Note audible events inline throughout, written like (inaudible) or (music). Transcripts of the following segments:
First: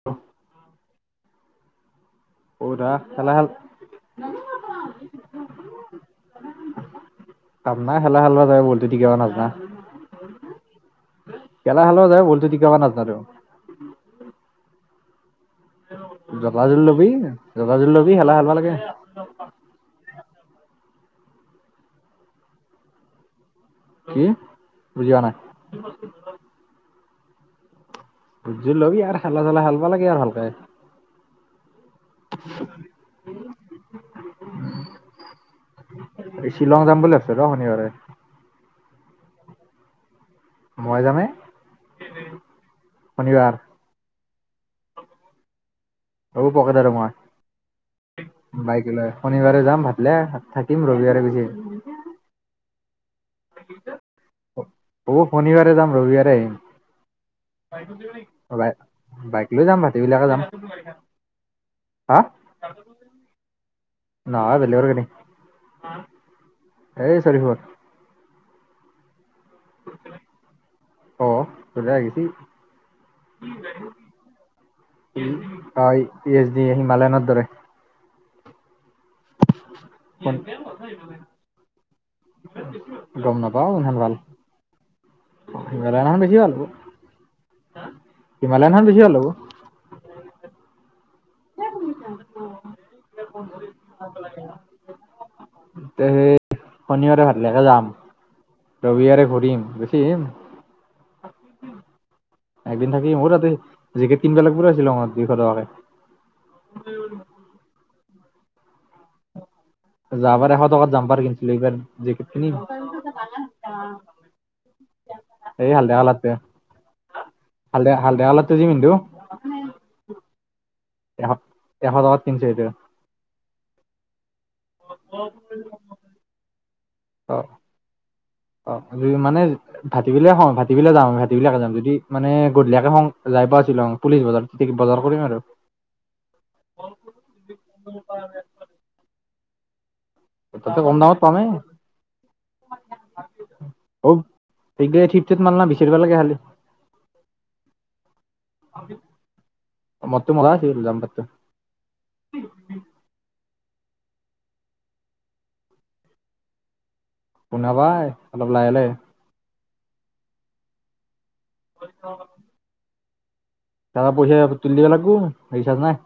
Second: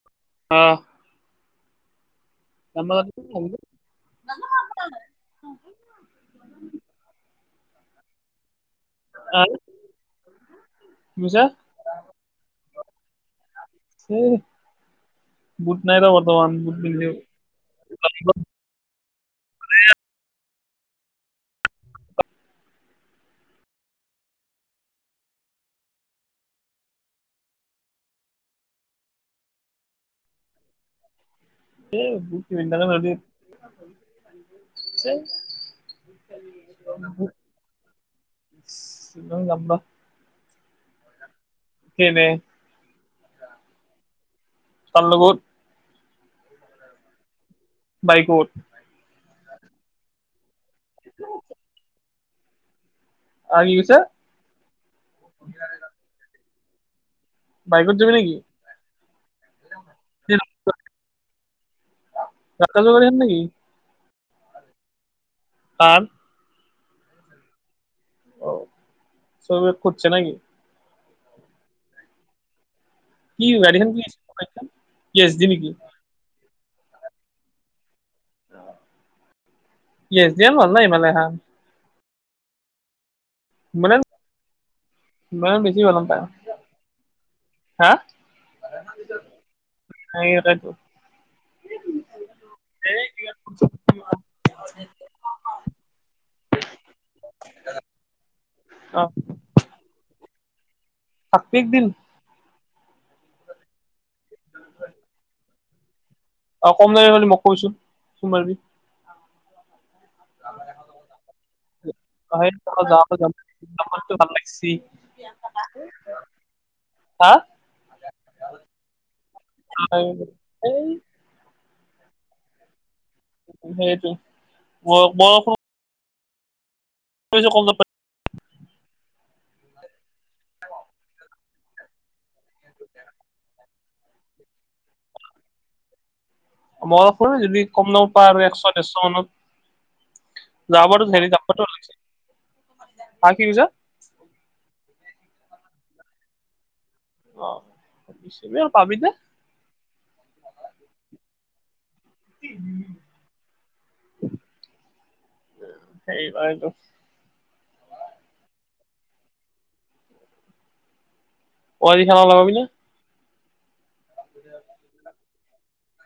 (inaudible) অঁ। অঔ দা আমাৰ কি খেলা খাল কাম নাই খেলা খেলবা যাই (unintelligible) নাজনা, কৈছা খেলা খেলবা যায় বলটো তিকাবো নাজনা দু। সোঁ, গুট নাইট ৰ বদন (unintelligible) ভালবালাগে। কি? বুজি পোৱা নাই। বুজি ল'বি আৰু খেলা চেলা খেলবা লাগে আৰু ভালকে। এ (unintelligible) শ্বিলং যাম বুলি ভাবছো ৰ শনিবাৰে। ছিলং যাম ৰ। মই যামে। কেনে। শনিবাৰ। কাৰ লগত? অপো, পকেট আৰু মই। বাইকত? বাইক লৈ শনিবাৰে যাম ভাটলা থাকিম ৰবিবাৰে গুচি আহিম। আৰু কি কৈছা অ', শনিবাৰে যাম ৰবিবাৰে আহিম। বাইকত যাবি নেকি? বাইক লৈ যাম ভাতিবিলাকে যাম হা? (unintelligible) নেকি? নহয় বেলেগৰ গাড়ী, কাৰ এই চৰিফৰ। অ', (unintelligible) নেকি? অ', সুধা গেছি। কি গাড়ীখন কি পি এছ ডি নেকি অ', পি এচ ডি হিমালয়নৰ দৰে। পি এছ জি ভাল না হিমালয়ানখান? গম না পাও ইমান হিমালয়ান ভালকে, হিমালয়ান বেছি ভাল হিমালয়ানখান বেছি ভাল হব। হা হিমালয়নখন বেছি হব। (inaudible) অ', অ'। থাকবি (inaudible) (inaudible) সেই শনিবাৰে ভাতলাকে যাম, ৰবিবাৰে ঘূৰিম গুচি আহিম। থাকবি এক দিন? একদিন থাকিম, অ তাতে জেকেট কিনিব লাগবোৰ চিলঙত দুইশ টকাকে। অ', কম দামী পালি মোক কবিচোন ফোন মাৰিবি। যাবাৰ এশ টকাত জাম্পাৰ কিনছিলো এইবাৰ জেকেট কিনিম। ভাল লাগছি। এই হালদিয়া কালাৰটোৱে। হা হালদিয়া হালদিয়া অলপটো যি পিন্ধু। এই এশ এশ টকাত কিনছে অতিয়া সেইটো ব বয়সো। অ কম দাম অ', মানে ভাতি বেলিলে হ ভাতিবেলিলে যাম ভাতি বিলিয়াকে যাম যদি মানে গধুলিয়াকে হং যাই পোৱা আছিলুং পুলিচ বজাৰ তেতি বজাৰ কৰিম আৰু। মই কলো যদি কম দাম পায় ব্যস্ত মানু্হ তাতে কম যাবাতো দামত হেৰি পামেই যাবটো উলাইছে, হা কি কৈছ? অ' (unintelligible) অ' এ আৱ পাবি নে? মদটো মজা আছিলে এক্সাম পাতিলে এইবাৰতো কোনাবাই অলপ লাহে লগে অৱাৰি খালা লগাবি নে? কাবা পইচা তুলি দিব লাগব ৰিচাৰ্জ নাই।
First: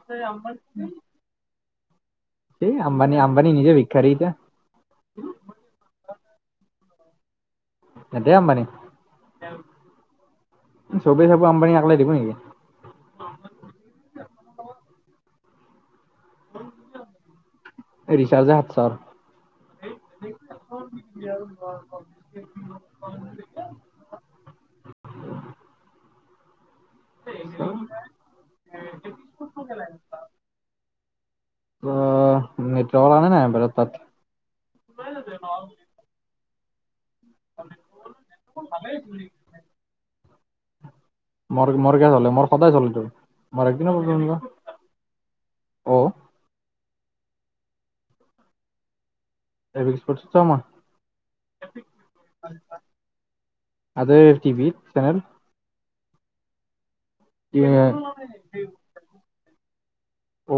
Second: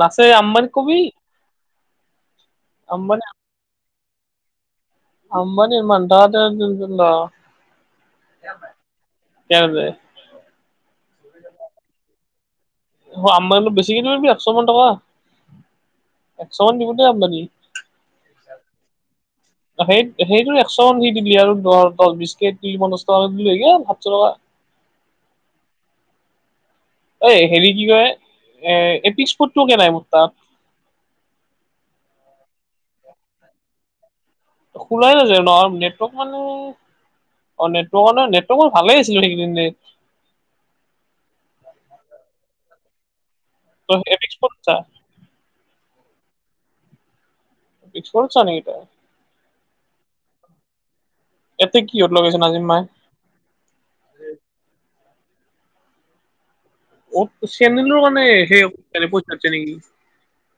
নাচে আম্বানীক কবি। এই আম্বানী আম্বানী নিজে বিখাৰী গীতা আম্বানী ইমান তহঁতে যোনটো ল এতিয়া আম্বানী কেনে যায় চবেই চব আম্বানী আকলোই দিব নেকি। আমবানিলে বেছিকে নামাইবি একশ মান টকা একশ মান দিবি দেই আমদানি। ৰিচাৰ্জে সাতশ টকা সেই সেইটো একশ মান দি দিবি আৰু দ দশ, বিশকে কি শ টকা অই হেৰি কি কয় এ এপিকফুটটো কেনে আমা তাত। অ', নেত্ৰাৱল আনে নাই ভাৰত তাত। খোলাই নাযায় নহ নেটৱৰ্ক মানে অ' নেটৱৰ্কৰ মানে নেটৱৰ্ক ভালেই আছিলে সেইকেইদন দেই মৰ মোৰ কিয় চলে মোৰ সদায় চলেতো মোৰ একদিনো প্ৰব্লেম আপিক্স নহয় ফুটতা অ' এচপঞ্চা নেকি তই (unintelligible) এতি কিহত লগাইছে নাজিম মাই। আৰে টিভিত চেনেল। অ চেনেলৰ মানে সেই তেনেকৈ থাকে নেকি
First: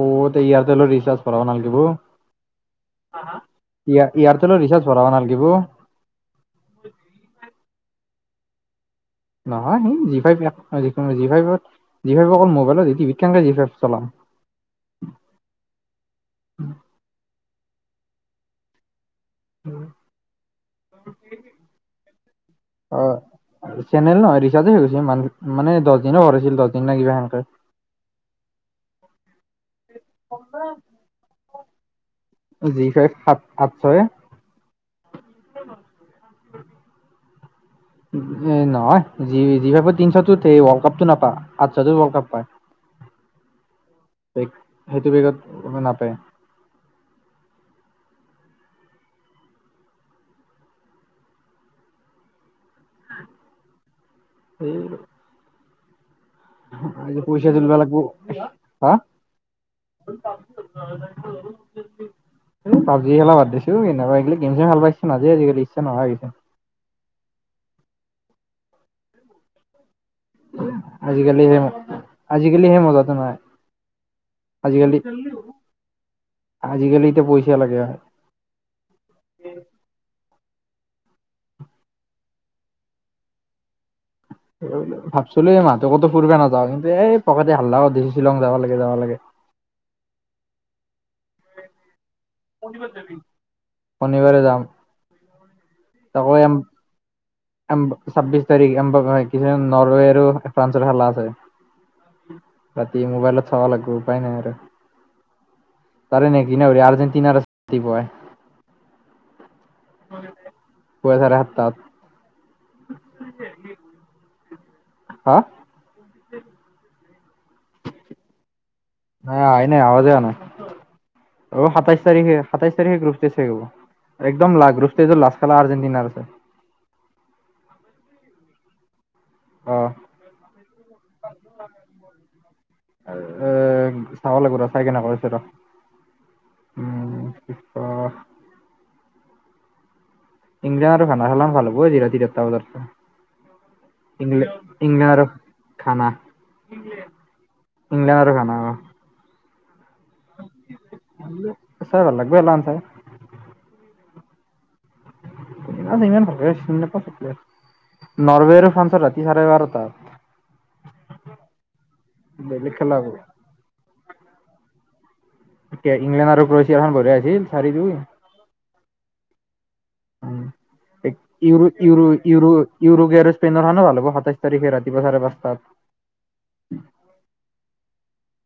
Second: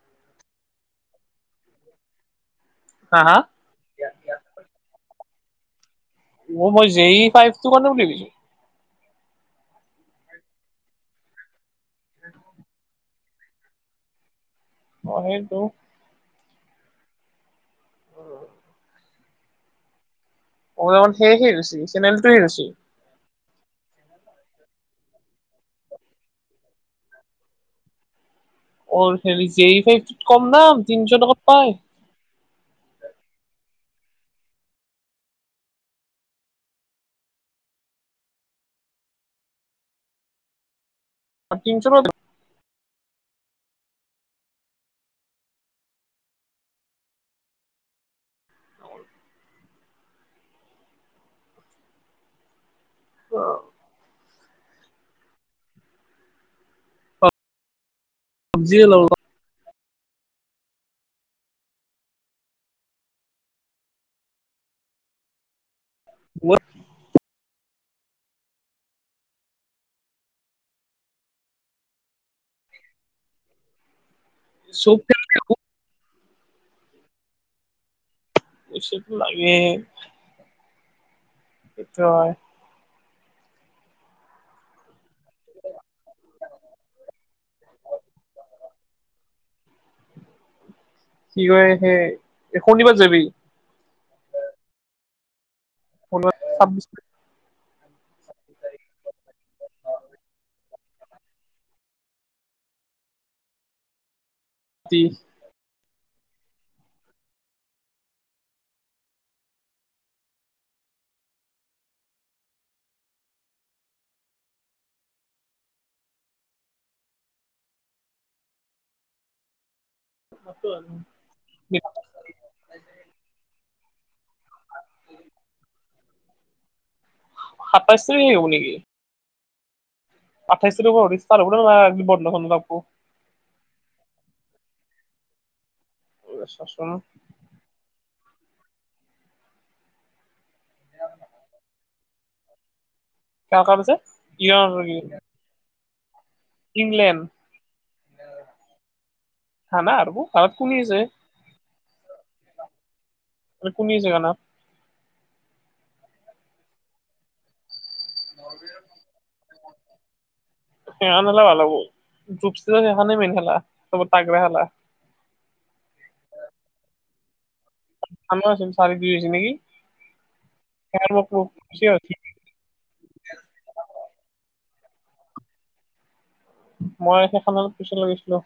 অ তই ইয়াৰটেলৰ ৰিচাৰ্জ ভৰাব নালগিব। হা হা ইয়াৰ এয়াৰটেলৰ ৰিচাৰ্জ ভৰাব নালগিব অ মই যে ই ফাইভটো মানেও দেখিছোঁ (unintelligible) অ সেইটো (unintelligible) কবলে গলে সেয়হে ৰুচি চেনেলটোৱে ৰুচি অ চেনেল ন ৰিচাৰ্জে হৈ গৈছে মান মানে দহ দিনৰ ভৰাইছিল দহ দিন না কিবা সেনকে অ হেৰি জে ই ফাইভটোত কম দাম তিনশ টকাত পাই জি ফাইভ সাত, আঠশৰে এ নহয় জি ফাইভত তিনিশটোত সে ৱৰ্ল্ড কাপটো নাপায়, তিনশ আঠশতোত টকাত ৱৰ্ল্ড কাপ পায়। পেগ সেইটো পেগত কোনো নাপায়। (unintelligible) অ' সেই। আজি পইচা তুলিবা লাগিব। চব্জিয়ে হাঁ? লওঁ সেই পাব্জি খেলা বাদ দিছো কেনেকুৱা এইগিলা গেম চেম ভাল নাপাইছো, আজিকালি ইচ্ছা নহা হৈছে। ৱাট? আজিকালি সে আজিকালি সে মজাটো নাই। আজিকালি চব আজিকালি এতিয়া পইচা লাগে হয়। পইচাটো লাগে। সেইটো হয়। এই ব ভাবিছিলো এই মাহতো কতো ফুৰবা নাযাওঁ, কিন্তু এই পকেতি হাল্লা কৰি দিছে শ্বিলং যাব লাগে যাব লাগে। কি কৰে সেই- শনিবাৰ যাবি শনিবাৰে যাম। ওনৈশ ছাব্বিছ- এম্ব ছাব্বিছ তাৰিখ এন্ব (unintelligible) আৰু। ফ্ৰান্সৰ খেলা আছে। ৰাতি মোবাইলত চাব লাগিব উপায় নাই আৰু। তি। তাৰে নে কিনে অওৰে আৰ্জেটিনাৰ জিকিবই। পৈছা দেহ তাত। (unintelligible) হাঁ? না আহাই নাই আৱাজে আহা নাই, অও সাতাইশ তাৰিখে। সাতাইছ তাৰিখে গ্ৰুপ টেষ্ট শেষ হব, একদম লা গ্ৰুপ ষ্টেজৰ লাষ্ট খেলা আৰ্জেণ্টিনাৰ আছে। সাতাইশ তাৰিখে হব নেকি? অ আঠাইশ তাৰিখো (unintelligible) বন্ধ চন্ধ থাকব। এ চাব লাগিব ৰ, চাই কিনা কৈ আছো ৰ। চাচোন। অঁ' ইংলেণ্ড আৰু (unintelligible) ভাল হব আজি ৰাতি দহতা বজাত। কাৰ কাৰ আছে ইংলেণ্ড ইংলেণ্ড আৰু খানা। ইংলেণ্ড অ ঘানা আৰু। আগত কোনে আছে, চাই ভাল লাগব এইগিলাখান চাই কোনে আছে ঘানাত? ইমান ভালকে চিনি নাপাওঁ ভালকে, নৰৱে আৰু ফ্ৰান্সৰ ৰাতি চাৰে বাৰটাত। সেইখন খেলা ভাল হ'ব গ্ৰুপ বেলেগ ষ্টেজৰ খেলা হ'ব সেইখনে মেইন খেলা চব তাগৰা খেলা। এতিয়া ইংলেণ্ড আৰু ক্ৰৱেছিয়াৰ খন বৰিয়া হৈছিল চাৰিদিন। সানেও আছিল চাৰি দিন হৈছে নেকি? ইউৰো ইউৰো (unintelligible) ইউৰো ইউৰোপী আৰু স্পেইনৰ খনো ভাল হ'ব সাতাইছ তাৰিখে ৰাতিপুৱা চাৰে পাঁচটাত। মই সেইখনৰ পিচলে গৈছিলো।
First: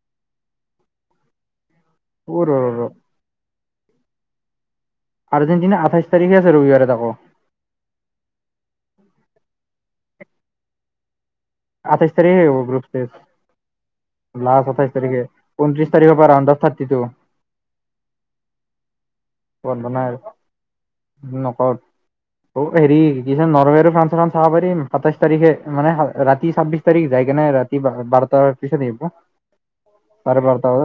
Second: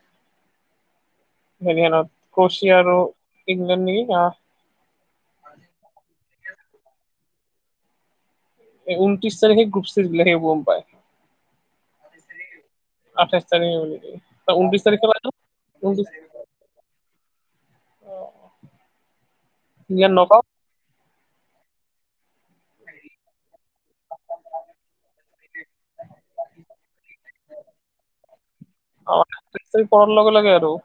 হেৰীখানত অ' ৰ কোচি ৰ আৰু ইংলেণ্ড নেকি অঁ। আৰ্জেণ্টিনা আঠাইছ তাৰিখে আছে ৰবিবাৰে তাকো। এই ঊনত্ৰিছ তাৰখে গ্ৰুপচোপ বিলাকে গম পায়। আঠাইছ তাৰিখেহে হব ব্ৰু। আঠাইছ তাৰিখে নেকি লাষ্ট ঊনত্ৰিছ আঠাইশ তাৰিখে ঊনত্ৰিশ তাৰিখৰ পৰা ৰাউণ্ অফ থাৰ্টি টো। অ বন্ধ নাই নকৰত অ হেৰি কি (unintelligible) নৰৱেৰিৰ ফানচন খন চাব পাৰিম সাতাইশ তাৰিখে মানে ৰাতি ছাব্বিশ তাৰিখ যায় কিনে ৰাতি বাৰটাৰ পিছত আহিব অ আঠাইছ তাৰিখ পৰাৰ লগে চাৰে লগে বাৰটা আৰু বজাত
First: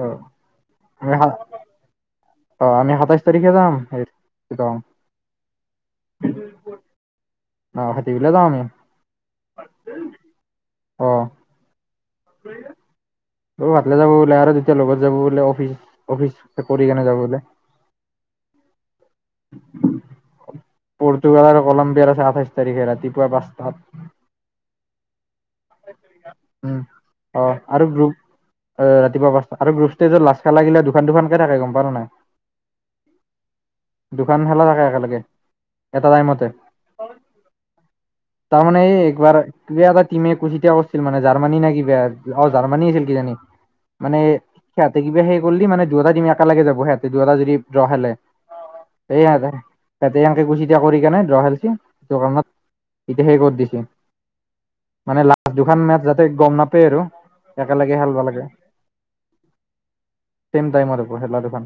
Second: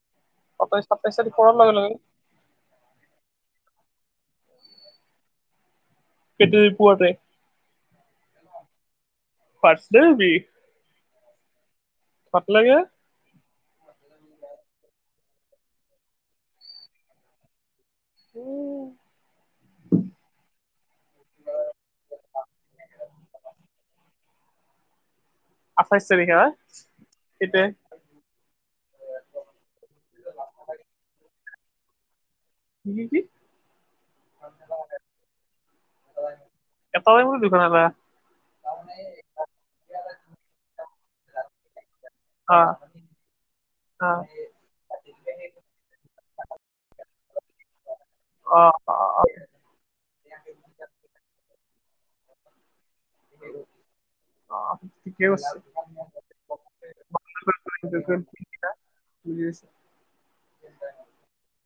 অ', সাতাইছ আমি সাতাইছ তাৰিখ পৰৰ লগে লগে অ আমি সাতাইছ তাৰিখে যাম এই সেইটো পুৱাতে অ সেইটোলে যাওঁ আমি ফাৰ্ষ্ট টাইম বি অ পাতলাকে অ ভতলে যাব বোলে আৰু তেতিয়া লগত যাব বোলে অফিচ অফিচ চাকৰি কেনে যাব বোলে। উম পৰ্তুগালৰ কলম্বিয়াৰ আছে আঠাইছ তাৰিখে ৰাতিপুৱা পাঁচটাত আঠাইছ তাৰিখে হয় উম অ কেতিয়া আৰু অ ৰাতিপুৱা পাঁচটাত আৰু গ্ৰুপষ্টেজত লাষ্ট খেলা গিলা দুখন দুখনকে থাকে গম পাওঁ না নাই কি কি দুখন খেলা থাকে একেলগে এটা টাইমতে (unintelligible) তাৰমানে এই একবাৰ কিবা এটা টিমে এতিয়া কৈছিল মানে জাৰ্মানী নে কিবা অ জাৰ্মানী আছিল কিজানি মানে সিহঁতে কিবা সেই কৰিল মানে দুয়োটা তিম একেলগে যাব সিহতে দুয়োটা যদি যুৱা খেলে। অ এই সেতে, সেতে এনকে (unintelligible) কৰি কেনে ড্ৰ খেলছি (unintelligible) এতিয়া সেই কত দিছে অ মানে ঠিকে লা দুখন মেচ যাতে গম নাপায় আৰু একেলগে কৈছে বুজি খেলিব লাগে পাইছা (unintelligible) চেম টাইমৰ হ'ব খেলা দুখন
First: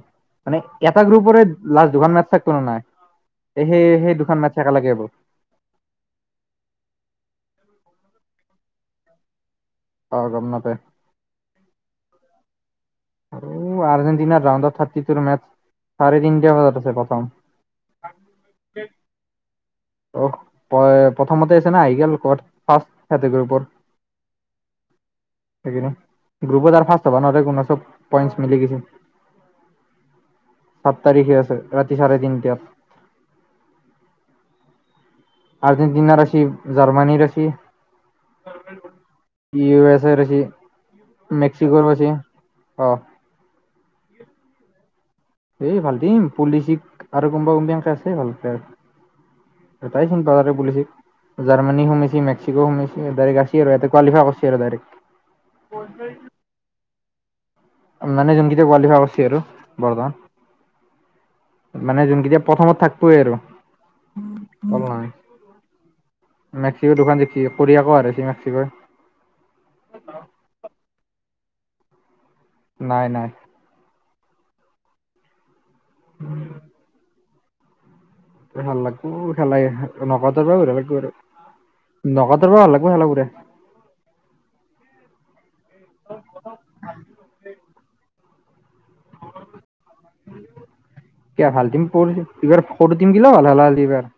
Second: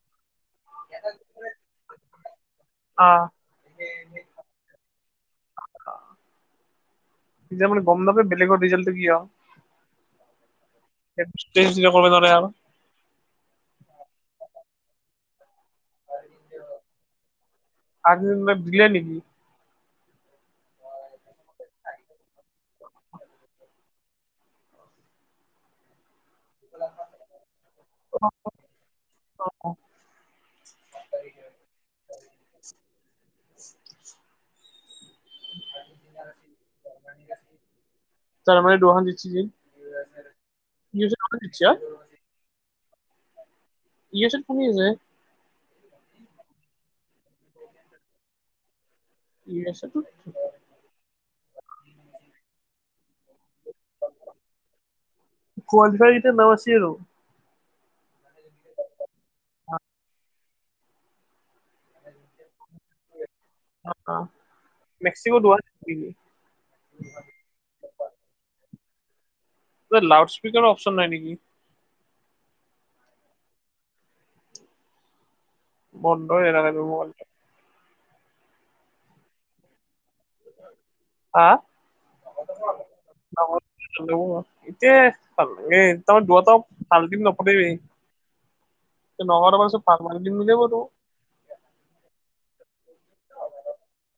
মানে এটা গ্ৰুপৰে লাষ্ট দুখন মেচ থাকিব না নাই অ এ সেই সেই দুখন মেচ একেলগে হ'ব এতিয়া আপুনি গম নাপায় বেলেগৰ ৰিজাল্টটো কিয়? অ গম নাপায় (unintelligible) কৰিব নোৱাৰে আও উম আৰ্জেণ্টিনাৰ ৰাউণ্ডত থাৰ্টি টু মেচ চাৰে তিনিটা বজাত আছে প্ৰথম আৰ্জেণ্টিনাক দিলা নেকি অ প্ৰথমতে আছে না আহি গল কত ফাৰ্ষ্ট কেতগুৰি ওপৰত সেইকাৰণে গ্ৰুপত আৰ ফাৰ্ষ্ট হ'ব নৰে কোনো চব পইন্ট মিলি গৈছি অ অহ সাত তাৰিখে আছে ৰাতি চাৰে তিনিটাত আৰ্জেণ্টিনাৰ আছি জাৰ্মানীৰ আছি জাৰ্মানী দুখন জিতছি ইউ ই ইও ৰেছৰ আহি এছ এ দুখন জিতছি হা মেক্সিকোৰ মেচি অ ইও এচত কোনে আছে? এই ভাল টিম, পোলিচিক আৰু কোনোবা কোনবি এনেকে আছে ভাল ইউ এছ প্লেয়াৰ এত এটাই চোন (unintelligible) জাৰ্মানী সোমেছি মেক্সিকো সোমেইছি, ডাইৰেক্ট ৰাছি আৰু ইয়াতে কোৱালিফাই কৰছি আৰু ডাইৰেক্ট কোৱালিফাইত এতিয়া নাম আছে আৰু মানে যোনকেইটা কোৱালিফাই আগত সেইটো কৰবা মানে যোনকেইটা প্ৰথমত থাকবয়ে আৰু! অ', অ'! তল নাই মেক্সিকো দুবাৰ থাকিবই মেক্সিকো দোকান জিকছি, কোৰিয়াকো হাৰাইছি ৰাখিবই লাউড স্পিকাৰৰ অপচন নাই নেকি? নাই, নাই! (unintelligible) ভাল লাগব খেলা এইখান, নগত আউটৰ পৰা বঢ়িয়া লাগব আৰু! হা নগত আউটৰ পৰা ভাল লাগব খেলাবোৰে! ইতে (unintelligible) (unintelligible) এয়া ভাল টিম ফ'ৰ এইবাৰ সৰু টিম গিলাও এইবাৰ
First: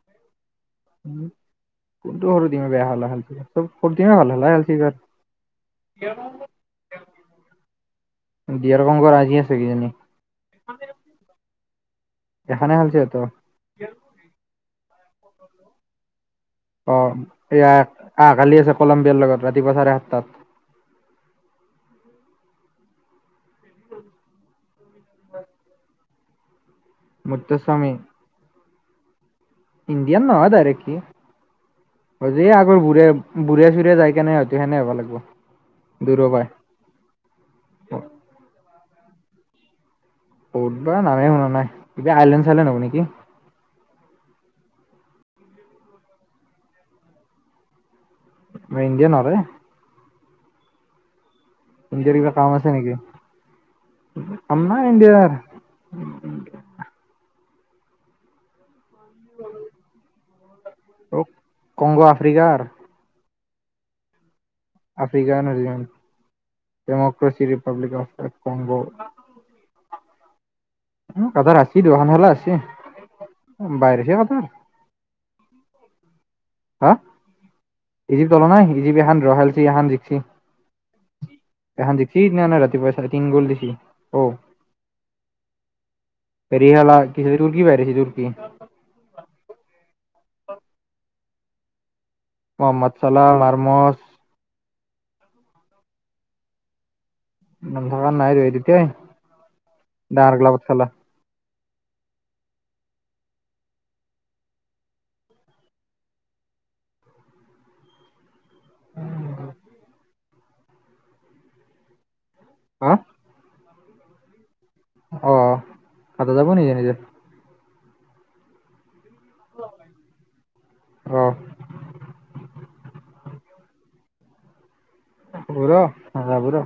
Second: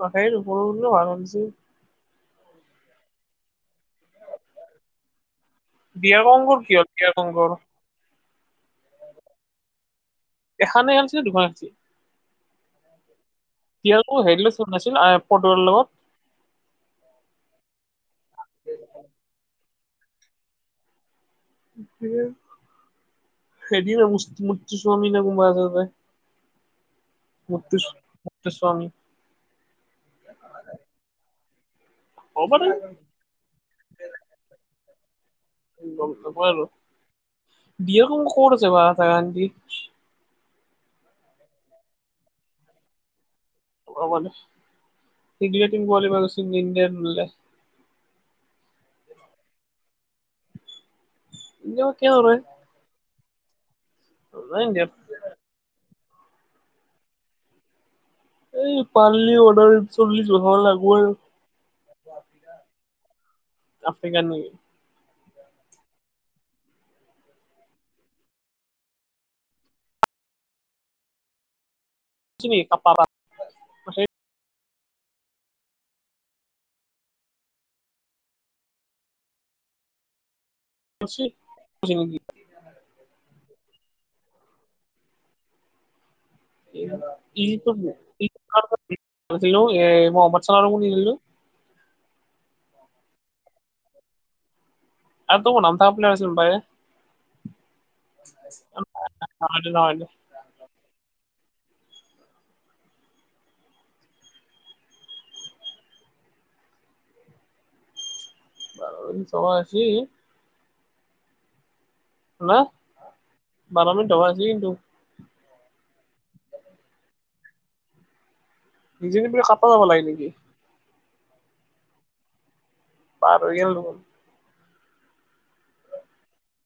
অ সেইটো ফৰন ন আ উম, আৰন চি কোনটো সৰু টিমে বেয়া খেলা (inaudible) (inaudible) বিয়াৰ কংগৰ কি হ'ল বিয়াৰ কংগৰ বিয়েৰ কংকৰ আছি আছে কিজানি! এখানে আনছি না দুখ আনছি? এখানে আনছি আত! কি হ'ল তোৰ পৰ্তুগালৰ লগত! অঁ, এ আহ অহাকালি আছে কলম্বিয়াৰ লগত ৰাতিপুৱা চাৰে সাতটাত! হেল্ল' (unintelligible) মুত্তুচ মুত্তুস্বামী মুক্তস্বামী ইণ্ডিয়ান নহয় ডাইৰেক্টলী, কি হ'ব দে আগৰ বোৰে বুৰে চুৰে যায় কেনে হয়তো সেনে হ'ব লাগব! গম নপোৱা হ'লোঁ! বিয়াখন ক'ত আছে বা জাৰা আনটি ক'ত বা নামে শুনা নাই, কিবা আইলেণ্ড চাইলেন হ'ব নেকি! (inaudible) ইংলেণ্ডো কোৱালিফাই হৈছি (inaudible) আমা ইণ্ডিয়া নৰে! ইণ্ডিয়া কিয় ইণ্ডিয়াৰ কিবা কৰে কাম আছে নেকি? নাযায় কাম নাই ইণ্ডিয়াত ইণ্ডিয়াৰ! এই পাৰলিও মুটামুটি চল্লিশ বছৰমান লাগ অ', কংগ আফ্ৰিকাৰ আফ্ৰিকান নেকি? African original, democracy Republic of Congo! উম, কাটাৰ হাৰছি, দুখন খেলা চিনি হাৰছি! কাপাবা বাহিৰ হৈছি কাটাৰ! হা? ইজিপ্ট হলা নাই, ইজিপ্ট এখান ড্ৰ খেলছি এখন জিকছি! এখান জিকছি! না, না ৰাতিপুৱাই চৱা! তিন গোল দিছি! অ' হেৰি ইজিপ্তত এ হলা (inaudible) (inaudible) মহম্মদ চালাহ (inaudible) মহম্মদ চালাহ মাৰমজ (unintelligible) নম ধৰা নাই আৰু নহয় (inaudible) চবা আছি শুনা হা (unintelligible) অহ কাতা যাব নেকি নিজে। নিজে নি বোলে কাতা যাবা লাগে নেকি অহ পাৰ হৈ গেল দেখুন ৰ নাজাবি ৰ